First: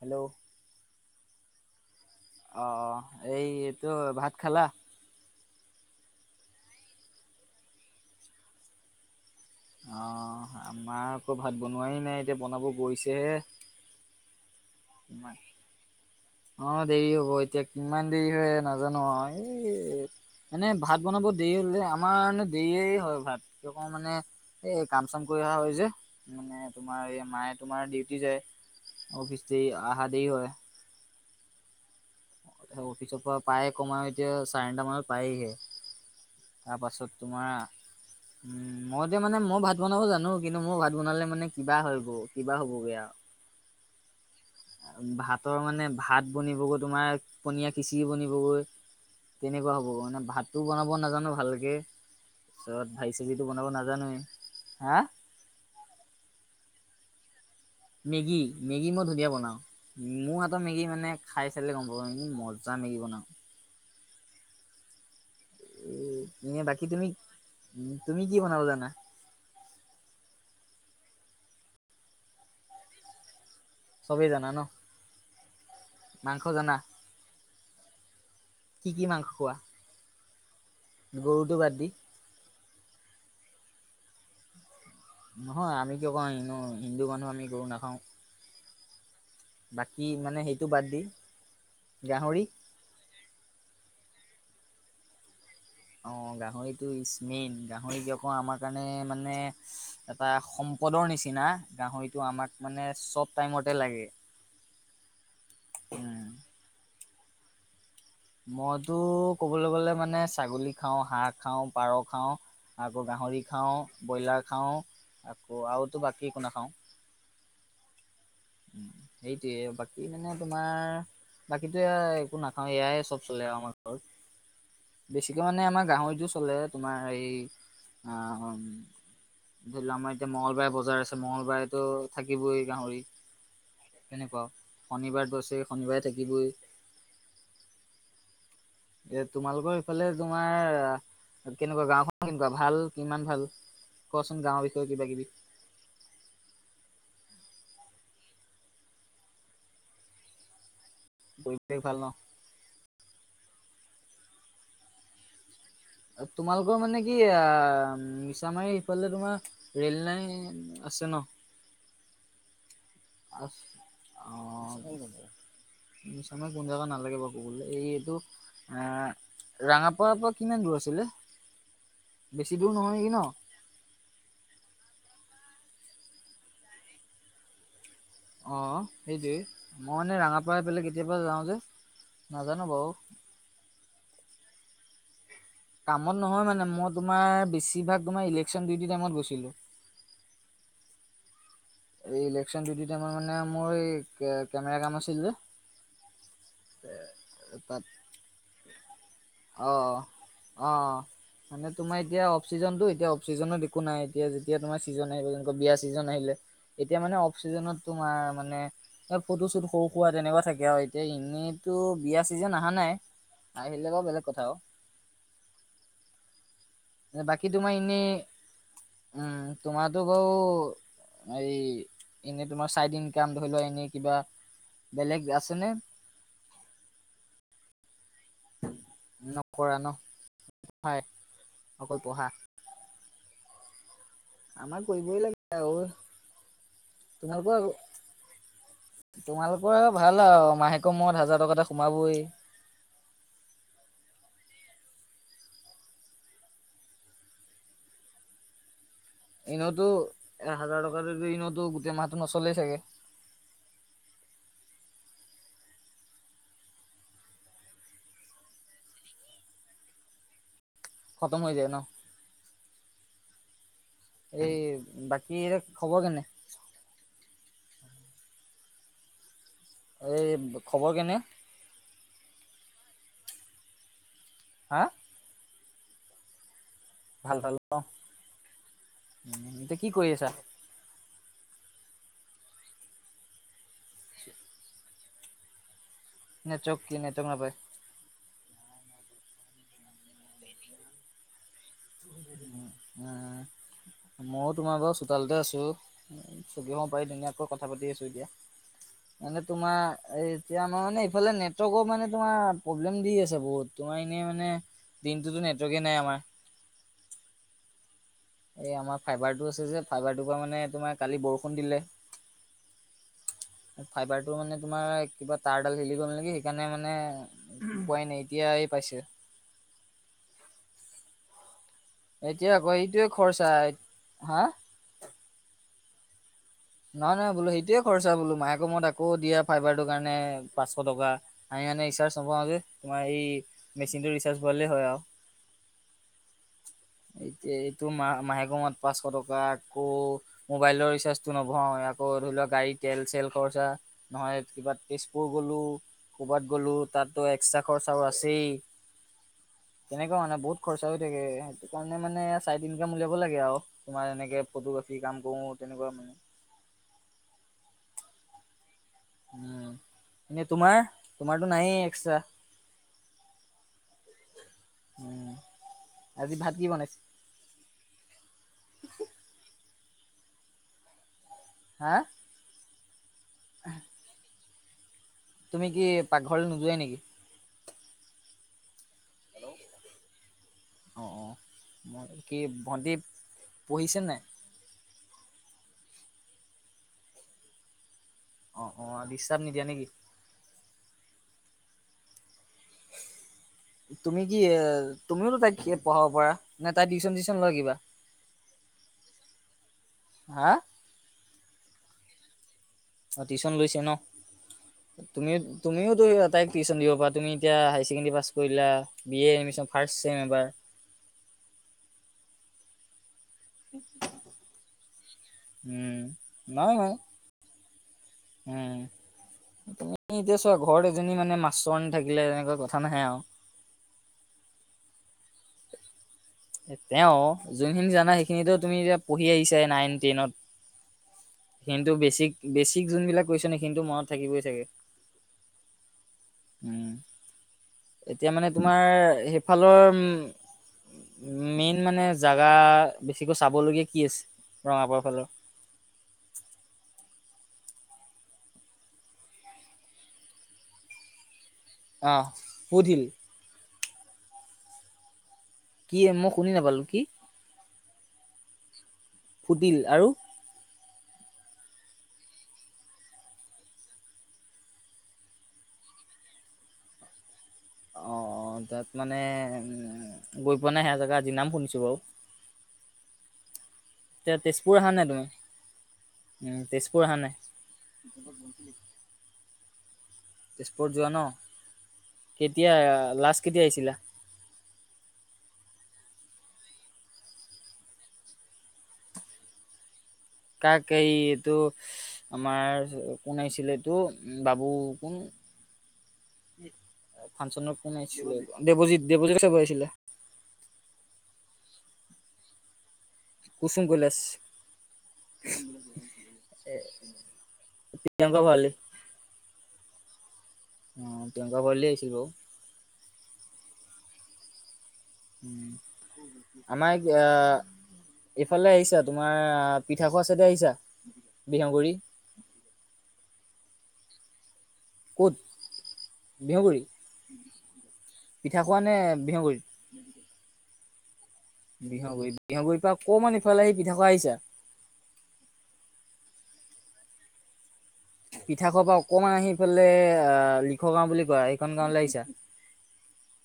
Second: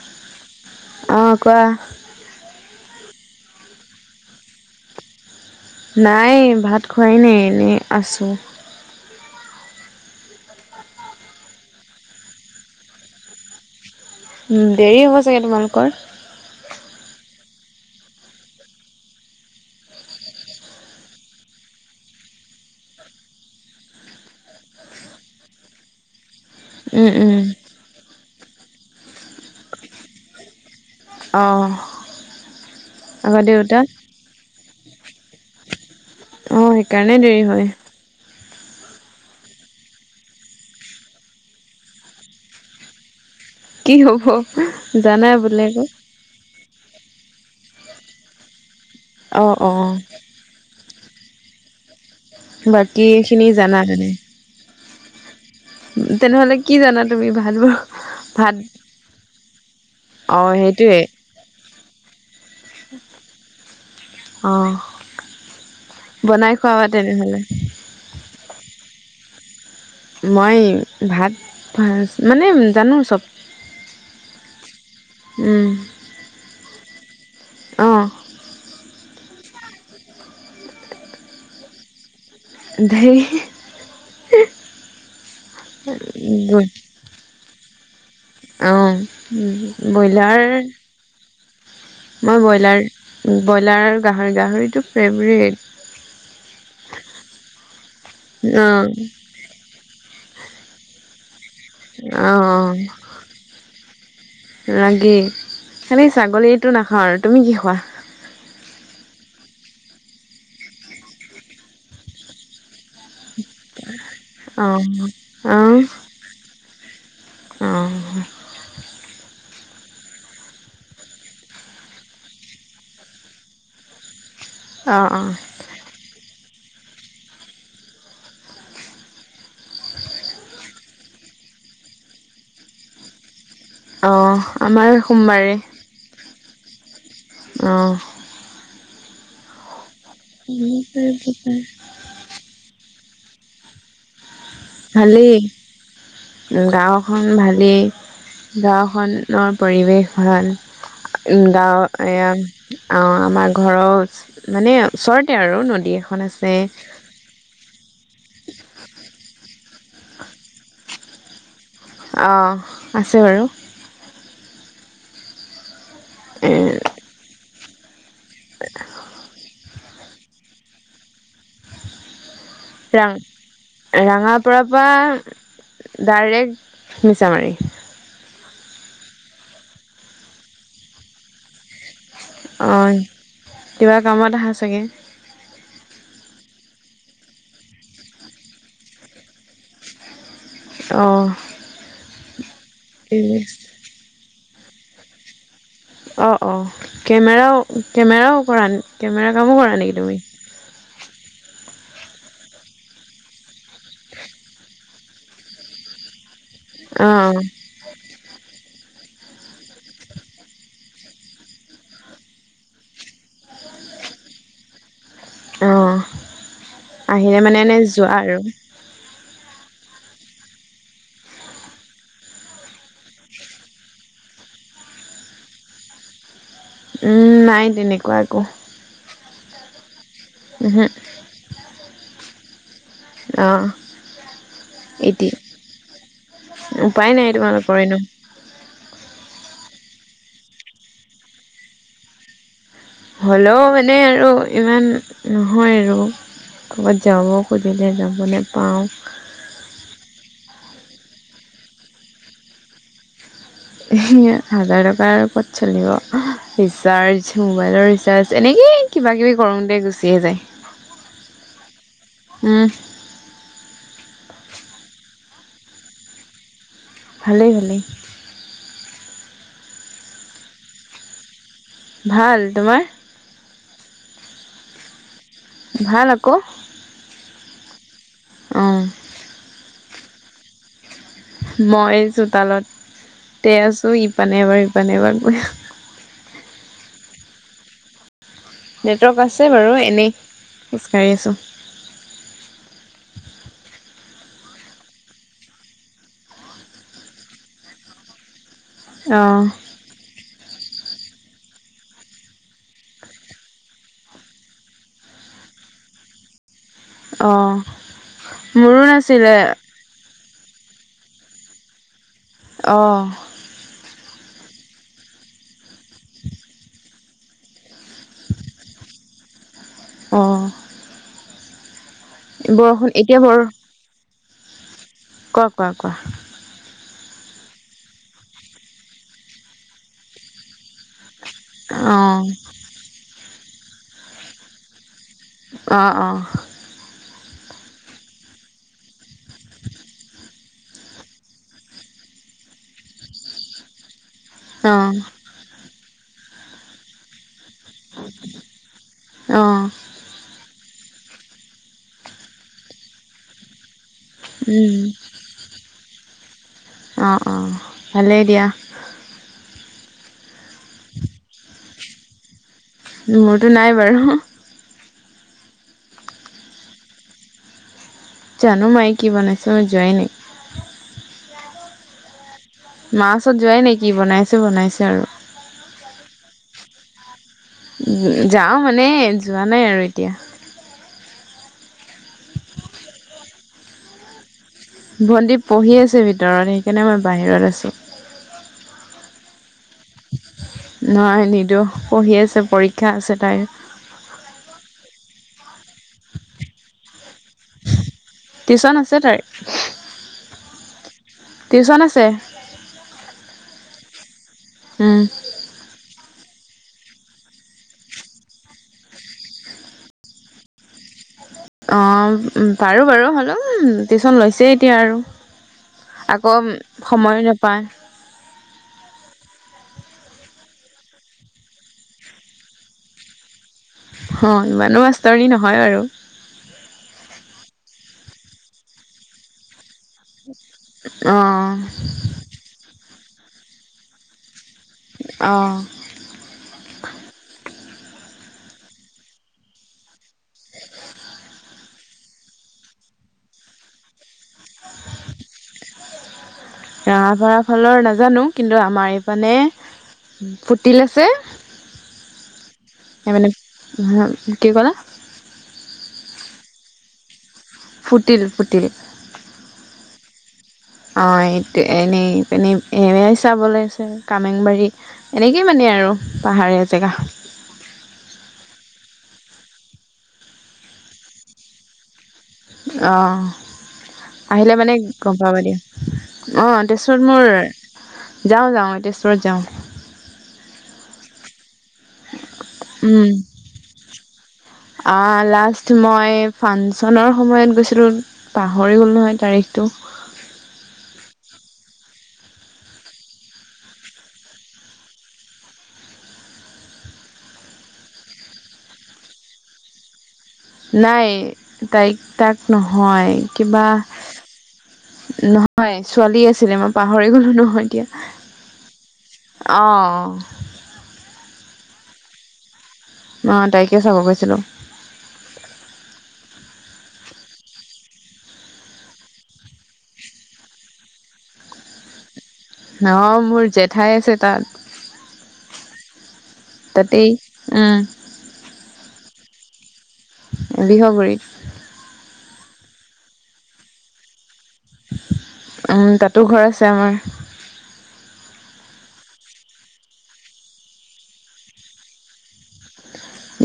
Hello. কোৱাহ। অ', এই এইটো ভাত খালা? নাই ভাত খোৱাই নাই এনেই আছোঁ অহ আমাৰ আকৌ ভাত বনোৱাই নাই এতিয়া বনাব গৈছেহে। উম দেৰি হ'ব চাগে তোমালোকৰ অ দেৰি হ'ব এতিয়া কিমান দেৰি হয় নাজানো আও এই এনেই ভাত বনাব দেৰি হ'লে যে আমাৰ এনে দেৰিয়েই হয় ভাত, কি কওঁ মানে এই কাম চাম কৰি অহা হয় যে মানে উম তোমাৰ এই উম মায়ে তোমাৰ ডিউটি যায় অফিচ দি অহা দেৰি হয়। আহঁ। অফিচৰ পৰা পায় কম আৰু এতিয়া চাৰে নটা মানত পায়হিহে। অ তাৰ পাছত সেইকাৰণে দেৰি তোমাৰ হয়। উম। মই এতিয়া মানে মইও ভাত বনাব জানো কিন্তু মোৰ ভাত বনালে মানে কিবা হয় গো কিবা হ'বগে আও। কি হ'ব? জানাই ভাতৰ বোলে আকৌ মানে ভাত বনিবগৈ তোমাৰ পনীয়া খিচিৰি বনিবগৈ। অঁ তেনেকুৱা অঁ হ'ব মানে ভাতটো বনাব নাজানো ভালকে। তাৰপিছত বাকী ভাজি চাজিটো খিনি বনাব জানা তেনে? নাজানোৱে হা? তেনেহ'লে কি জানা তুমি ভাল মেগী মেগী মই ধুনীয়া বনাও, মোৰ অঁ হাতৰ মেগী সেইটোৱে মানে খাই চালে গম পাব, মেগী মজ জা মেগী বনাওঁ। অহঁ। এ বাকী তুমি উ তুমি কি বনাব জানা? মই ভাত ভাত মানে জানো চব। চবেই জানা ন? মাংস জানা? অঁহ। কি কি মাংস খোৱা? গৰুটো বাদ দি। ধেই [inaudible] নহয় আমি কিয় কওঁ হু হিন্দু মানুহ আমি গৰু নাখাওঁ। অ' বাকী মানে বয়লাৰ। সেইটো বাদ দি মই গাহৰি বয়লাৰ-বয়লাৰ, গাহৰি-গাহৰিটো ফেভৰেট। অ' গাহৰিটো ইচ মেইন, গাহৰি [unintelligible] আমাৰ অ কাৰণে মানে, এটা সম্পদৰ নিচিনা, গাহৰিটো অ আমাক মানে চব টাইমতে লাগে। লাগে, খালি উম ছাগলীটো নাখাওঁ আৰু, তুমি কি খোৱা? মইতো ক'বলৈ গলে মানে ছাগলী খাওঁ, হাঁহ খাওঁ, পাৰ খাওঁ, আকৌ গাহৰি খাওঁ, বয়লাৰ অ খাওঁ আকৌ আৰুতো বাকী একো নাখাওঁ। অঁ। তিয়ে, বাকী মানে তোমাৰ বাকীতো এয়া একো নাখাওঁ এয়াই চব চলে আৰু আমাৰ ঘৰত। অ বেছিকে অ মানে আমাৰ গাহৰিটো চলে তোমাৰ এই ধৰি লোৱা, আমাৰ এতিয়া মঙলবাৰে বজাৰ আছে মঙলবাৰেতো থাকিবই গাহৰি। অ তেনেকুৱা আমাৰ শনিবাৰ গৈছে শনিবাৰে থাকিবই। আহ, এ, তোমালোকৰ ইফালে তোমাৰ কেনেকুৱা গাওঁখন কেনেকুৱা ভাল? কিমান ভাল কোৱাচো ভালেই, গাওঁখন ভাল। লেই গাঁওখনৰ পৰিৱেশ ভাল। উম, পৰিৱেশ গাঁও ভাল ন এইয়া আ-আমাৰ ঘৰৰ মানে ওচৰতে আৰু নদী, এখন আছে তোমালোকৰ মানে কি আ মিছামাৰী সিফালে তোমাৰ ৰেল লাইন আছে ন'? অ'। আছে আ বাৰু অ [unintelligible] এ নিছয় কোন জাগগা নালাগে বাৰু ক'বলে এইটো আহ ৰঙাপাৰাৰ পৰা কিমান দূৰ আছিলে বেছি দূৰ নহয় নেকি ৰাং ন ৰাঙাৰ পৰা পৰা ডাইৰেক্ট মিছামাৰী অঁ সেইটোৱে মইানে ৰঙাপাৰ পাই কেতিয়াবা যাওঁ যে নাজানো বও অঁ কিবা কামত চাগে কামত নহয় মানে মই তোমাৰ বেছিভাগ তুমাৰ ইলেকচন দিউটিত গৈছিলো। [inaudible] অঁ। এই ইলেকশ্যন ডিউটি টাইমত মানে মোৰ কেমেৰা কাম আছিল যে। অঁ অঁ কেমেৰাও তাত কেমেৰাও কৰা কেমেৰা কামো কৰা নেকি তুমি? অঁ তোমাৰ এতিয়া অফচিজনতো এয়া অফচিজনো একো নাই এতিয়া যেতিয়া তোমাৰ চিজন আহিব যেনেকা বিয়া চিজন আহিলে এতিয়া মানে অঁ অফচিজনত তোমাৰ মানে, ফটো চুট সৰু খোৱা তেনেকুৱা থাকে আৰু এতিয়া এনেইতো বিয়া চিজন অহা নাই। আহিলে বাৰু বেলেগ কথা অ'। অঁ অঁ আহিলে বাকী মানে তোমাৰ এনে এনেই যোৱা আৰু উম তোমাৰ সেইটো বাও, হাৰি এনেই তোমাৰ চাইড ইন কাম ধৰি লোৱা এনই কিবা বেলেগ আছেনে? নাই তেনেকুৱা একো। নকৰা ন। এহেহ, পঢ়াই অকল পঢ়া অৱ। আমাৰ কৰিবই এইডটি, লাগে আৰু উপায় নাই তোমালোকৰ তোমালোকৰেনো। তোমালোকৰ আৰু ভাল আও মাহেকৰ মূৰত মৰত হাজাৰ টকা এটা সোমাবই। হ'লেও মানে আৰু ইমান নহয় আৰু। ক'ৰবাত যাব খুজিলে যাব নেপাওঁ। এনেওতো এ হাজাৰ টকা ঋণতো গোটেই মাহটো নচলেই ছাগে। হাজাৰ টকাৰ ও ক'ত চলিব ৰিচাৰ্জ মোবাইলৰ ৰিচাৰ্জ এনেকে। এই কিবা কৰোংতে গুচি এই যায়। খতম হৈ যিয় ন'। উম এই বাকী হেতৰ খবৰ কেনে? ভালে ভালে। এই খবৰ কেনে? ভাল তোমাৰ? হা? ভাল আক। ভাল, ভাল উ এতিয়া কি কৰি আছা? মই চোতালত [unintelligible] ইপানে এবাৰ ইপানে এবাৰ গৈ আছোঁ। নেটৱৰ্ক কি নেটৱৰ্কক নাপায়। নেটৱৰ্ক আছে বাৰু এনেই খোজকাঢ়ি আছোঁ। [unintelligible] ময়ো তোমাৰ বাৰু চোতালতে আছো, চকী এখন পাৰি ধুনীয়াকৈ কথা পাতি আছো এতিয়া। মানে অঁ তোমাৰ এই। এতিয়া আমাৰ মানে এইফালে নেটৱৰ্কৰ মানে তোমাৰ প্ৰব্লেম দি আছে বহুত তোমাৰ এনে মানে দিনটোতো নেটৰ্ৱকে নাই আমাৰ। অৱ। এই আমাৰ ফাইবাৰটো আছে যে ফাইবাৰটোৰ পৰা মানে তোমাৰ কালি বৰষুণ দিলে। অহ'। সেইটোৰ মানে তোমাৰ, কিবা তাৰডাল হেলি গ'ল নেকি। সেইকাৰণে মানে পোৱাই নাই এতিয়া আহি পাইছে। [inaudible] অহ'। এতিয়া আকৌ এইটোয়ে বৰ খৰচা। হা। কোৱা, কোৱা, কোৱা। নহয়, নহয় বোলো সেইটোৱে খৰচা বোলো, মাহেকৰ মূৰত আকৌ দিয়া ফাইবাৰটোৰ কাৰণে পাঁচশ টকা। আমি মনে ৰিচাৰ্জ অঁ নভৰাও যে, তোমাৰ এই মেচিনটো ৰিচাৰ্জ ভৰালেই হয় আৰু। অহ', অহ'। এতিয়া এইটো মাহ মাহেক মূৰত পাঁচশ টকা আকৌ, মোবাইলৰ ৰিচাৰ্জটো নভৰাও আকৌ ধৰি লোৱা, গাড়ী তেল-চেল খৰচা। নহয় কিবা অঁ তেজপুৰ গ'লো। ক'বাত গ'লো তাতো এক্সট্ৰা খৰচাও আছে এই। অঁ তেনেকুৱা মানে বহুত খৰচা হৈ থাকে। সেইকাৰণে মানে চাইডিনকাম উলিয়াব লাগে আৰু। তোমাৰ এনেকে ফটোগ্ৰাফী কাম কৰো তেনেকুৱা মানে। অহ', অহ' ভালেই দিয়া। উম এনে তোমাৰ। তোমাৰতো নাইয়ে এক্সট্ৰা। মোৰতো নাই বাৰু আজি ভাত কি বনাইছা? জানো মায়ে কি বনাইছো, মই যোৱাই নই। হা? মা ওচৰত যোৱাই নাই কি বনাইছে বনাইছে আৰু। তুমি কি, পাকঘৰলৈ নোযোৱাই নেকি? যাওঁ মানে, যোৱা নাই আৰু এতিয়া। অহ', অহ' মই কি ভণ্টি পঢ়িছে নে নাই? ভণ্টি পঢ়ি আছে ভিতৰত। সেইকাৰণে মই বাহিৰত আছোঁ। অহ', অহ' ডিচাৰ্ব নিদিয়া নেকি? নহয় নিদিওঁ, পঢ়ি আছে পৰীক্ষা আছে তাইৰ। তুমি কি এ [unintelligible] পঢ়াব পৰা। নে তাই টিউচন চিউচন লয় কিবা। হয়। হা টিউচন আছে। অহ', টিউচন লৈছে ন, উম, তুমি তুমিওতো ই তাইক টিউচন দিবা পাৰা তুমি এতিয়া, হাই ছেকেণ্ডাৰী পাছ কৰিলা। বি এদমিচন ফাৰ্ষ্টছেম এবাৰ। অহ', পাৰো বাৰু হ'লেও। উম' টিউচন লৈছে এতিয়া আৰু, উম আকৌ সময়ো নাপায়। হম। তুমি এতিয়া চোৱা ঘৰত এজনী মানে মাষ্টৰনী থাকিলে, তেনেকুৱা কথা নাহে আৰু। অহ' ইমানো মাষ্টৰনী নহয় বাৰু। তেওঁ, যোনখিনি জানা সেইখিনিো তুমি এতিয়া পঢ়ি আহিছা নাইন টেনত। অঁ কিন্তু বেছিক-বেছিক যোনবিলাক কৈছো সেইখিনিতো মনত থাকিবই চাগে। অহ'। [unintelligible] এতিয়া মানে, তোমাৰ সেইফালৰ উম [unintelligible] মেইন মানে জাগা বেছিকৈ চাবলগীয়া কি আছে, ৰঙাপাৰাৰ ফালে। ৰঙাপাৰা ফালৰ নাজানো। কিন্তু আমাৰ এইফানে ফুতিল আছে অহ'। [unintelligible] [unintelligible] কি ক'লা? কি এই মই শুনি নাপালো কি? ফুটিল ফুটিল। ফুটিল আৰু? অহ', এইটোৱে এনেই, এনেই এনেই চাবলে আছে। কামেংবাৰী এনেকেই মানে এ আৰু পাহাৰীয়া জেগা। [unintelligible] অ' অ' তাত মানে গৈ পোৱা নাই সেয়া জেগাত আজি নাম শুনিছো বাউ অ' আহিলে মানে তেজপুৰ অহা নাই গম তুমি পাব দিয়ক। উম অ', তেজপুৰ তেজপুৰত অহা মোৰ নাই যাওঁ যাওঁ তেজপুৰত যাওঁ। তেজপুৰত যোৱা ন? কেতিয়া উম লাষ্ট কেতিয়া আহিছিলা আহ লাষ্ট মই ফাংচনৰ সময়ত গৈছিলোঁ পাহৰি গ'ল নহয় তাৰিখটো। কাক এই এইটো আমাৰ কোন আছিলে এইটো বাবু কোন ফাংচন কোন আহিছিল বাৰু দেবজিৎ দেৱজিৎ চাব আহিছিলে। নাই তাইক তাক নহয় কিবা কুচুম কৈলাশ নহয় ছোৱালী আছিলে মই পাহৰি গ'লোঁ নহয় এতিয়া। প্ৰিয়ংকা ভৰালী অঅঁ। অ', প্ৰিয়কা ভৰালী আহিছিল বাৰু। অ তাইকে চাব গৈছিলোঁ। আমাৰ অ' এইফালে আহিছা তোমাৰ পিঠা খোৱা চাইদে আহিছা? বিহগুৰি। অ' মোৰ জেঠাই আছে তাত। ক'ত বিহুগুৰি তাতেই উম পিঠা খোৱা নে বিহগুৰিত। বিহগুৰিত? বিহগুৰিত বিহগুৰিৰ পৰা অকমান ইফালে আহি পিঠা খোৱা আহিছা। তাতো ঘৰ আছে আমাৰ। পিঠা খোৱাৰ পৰা অকমান আহি পালে আহ লিখ গাওঁ বুলি কয় সেইখন গাওঁ লে আহিছা?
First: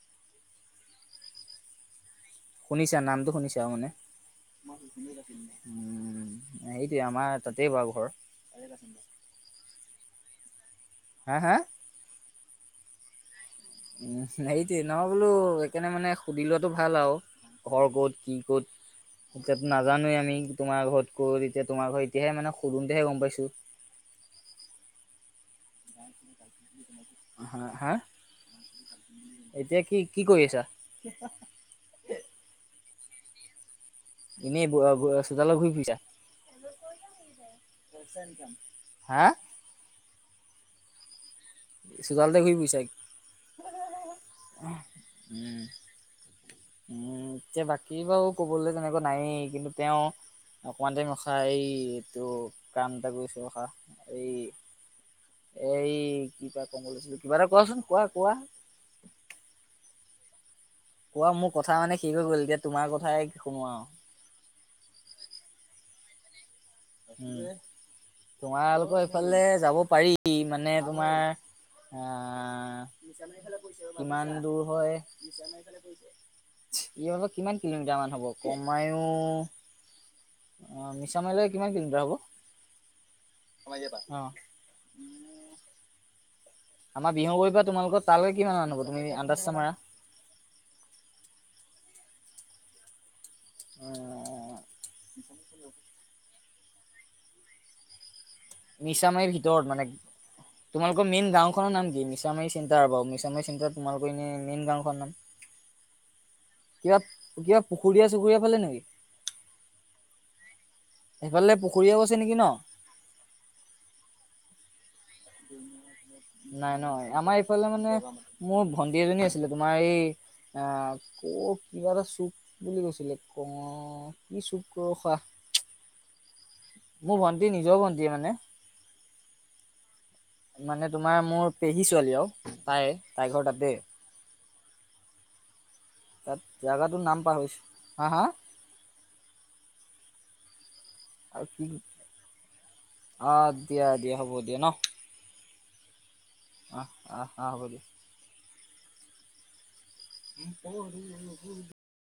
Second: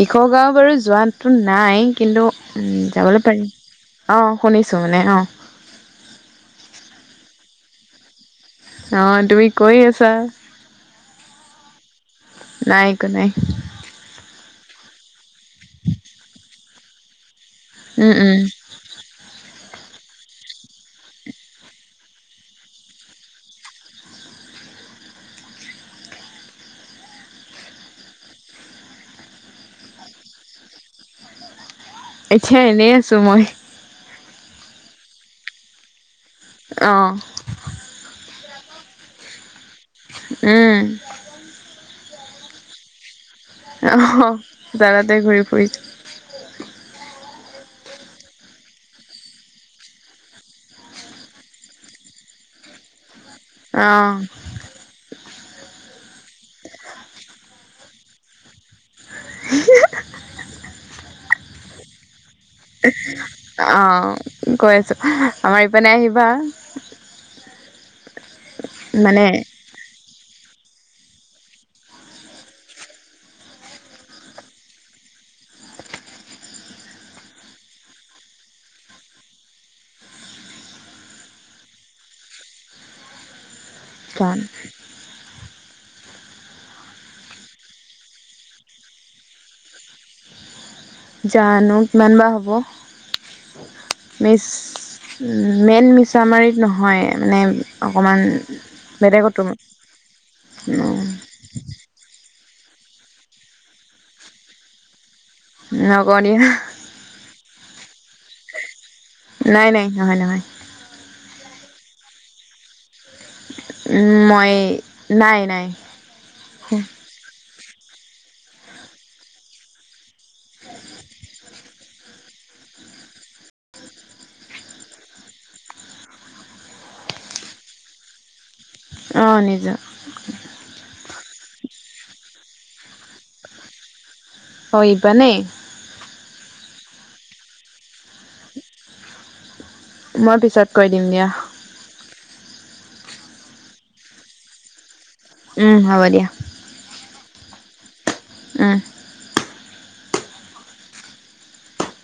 লিখ গাঁও বাৰু যোৱাটো নাই কিন্তু উ শুনিছা যাবলৈ নামটো পাৰিম। শুনিছা মানে উম সেইটোৱে আমাৰ তাতেই বাৰু ঘৰ। অ' তুমি কৈ আছা। হাঁ হাঁ। নাই একো নাই। উ সেইটোৱে ন বোলো সেইকাৰণে মানে সুধি লোৱাটো ভাল আও। ঘৰ উম ক'ত উম কি ক'ত। এতিয়াতো নাজানোৱে আমি তোমাৰ ঘৰত কৰ, এতিয়া তোমাৰ ঘ এতিয়াহে মানে সুধোতেহে গম পাইছোঁ। [inaudible] হ হা? এতিয়া কি কি কৰি আছা? এতিয়া এনেই আছোঁ মই। এনেই বোৱা গোৱা চোতালত ঘূৰি ফুৰিছা? অ হা? উম। চোতালতে ঘূৰি ফূৰিছা? অঁহ চোতালতে ঘূৰি উম। ফুৰিছো। উম, এতিয়া বাকী বাৰু ক'বলৈ তেনেকুৱা নায়েই কিন্তু তেওঁ। অকমান টাইম ৰখা এইটো কাম এটা কৰিছো। ৰখা অ এই এই। কিবা এটা কোৱাচোন কোৱা কোৱা। [inaudible] অ মোৰ কথা মানে শেষ হৈ গ'ল। এতিয়া তোমাৰ কথাই শুনো আৰু অ', কৈ আছো আমাৰ ইপিনে আহিবা। উম তোমালোকৰ মানে এইফালে যাব পাৰি মানে তোমাৰ। আহ কিমান দূৰ হয়। ইয়াৰ পৰা কিমান কিলোমিটাৰ মান হ'ব কমাইও। অ' মিছা মাইলে। কিমান কিলোমিটাৰ হ'ব, আমাৰ এয়াৰ পৰা উম আমাৰ বিহগুৰি পৰা তোমালোকৰ তালৈ কিমান মান হ'ব তুমি আন্দাজ এটা মাৰা জানো কিমান বা হ'ব মিছ মেইন মিছামাৰী নহয় মানে অকমান মিছামাৰীৰ বেলেগতো ভিতৰত মানে তোমালোকৰ মেইন গাওখনৰ নাম কি মিছামাৰী চে [unintelligible] বাৰু মিছামাৰী চেন্টাৰ তোমালোকৰ নে এনেই মেইন গাঁওখন নাম? নকওঁ দিয়া ইয়াত কিবা পুখুৰীয়া চুখুৰীয়া ফালে নেকি? নাই-নাই নহয়-নহয়। এইফালে পুখুৰীয়াও গৈছে নেকি ন? উম, ময়ে নাই-নাই। নাই নহয় আমাৰ এইফালে মানে মোৰ ভন্টি এজনী আছিলে তোমাৰ এই আহ [unintelligible] কিবা এটা চুপ বুলি কৈছিলে ক' কি চুপ ৰখা মোৰ ভণ্টি নিজৰ ভণ্টিয়ে মানে। অ, নিজৰ। মানে তোমাৰ মোৰ পেহী ছোৱালী আৰু তাই। তাই ঘৰ তাতে হয় ইপানে। তাত জাগাটো নাম পাহৰিছো হা-হা? মই পিছত কৈ দিম দিয়া। অ, দিয়া-দিয়া হ'ব দিয়া ন? উম, হ'ব দিয়া। আহ, আহ, আহ, হ' ব দিয়া। উম, [unintelligible]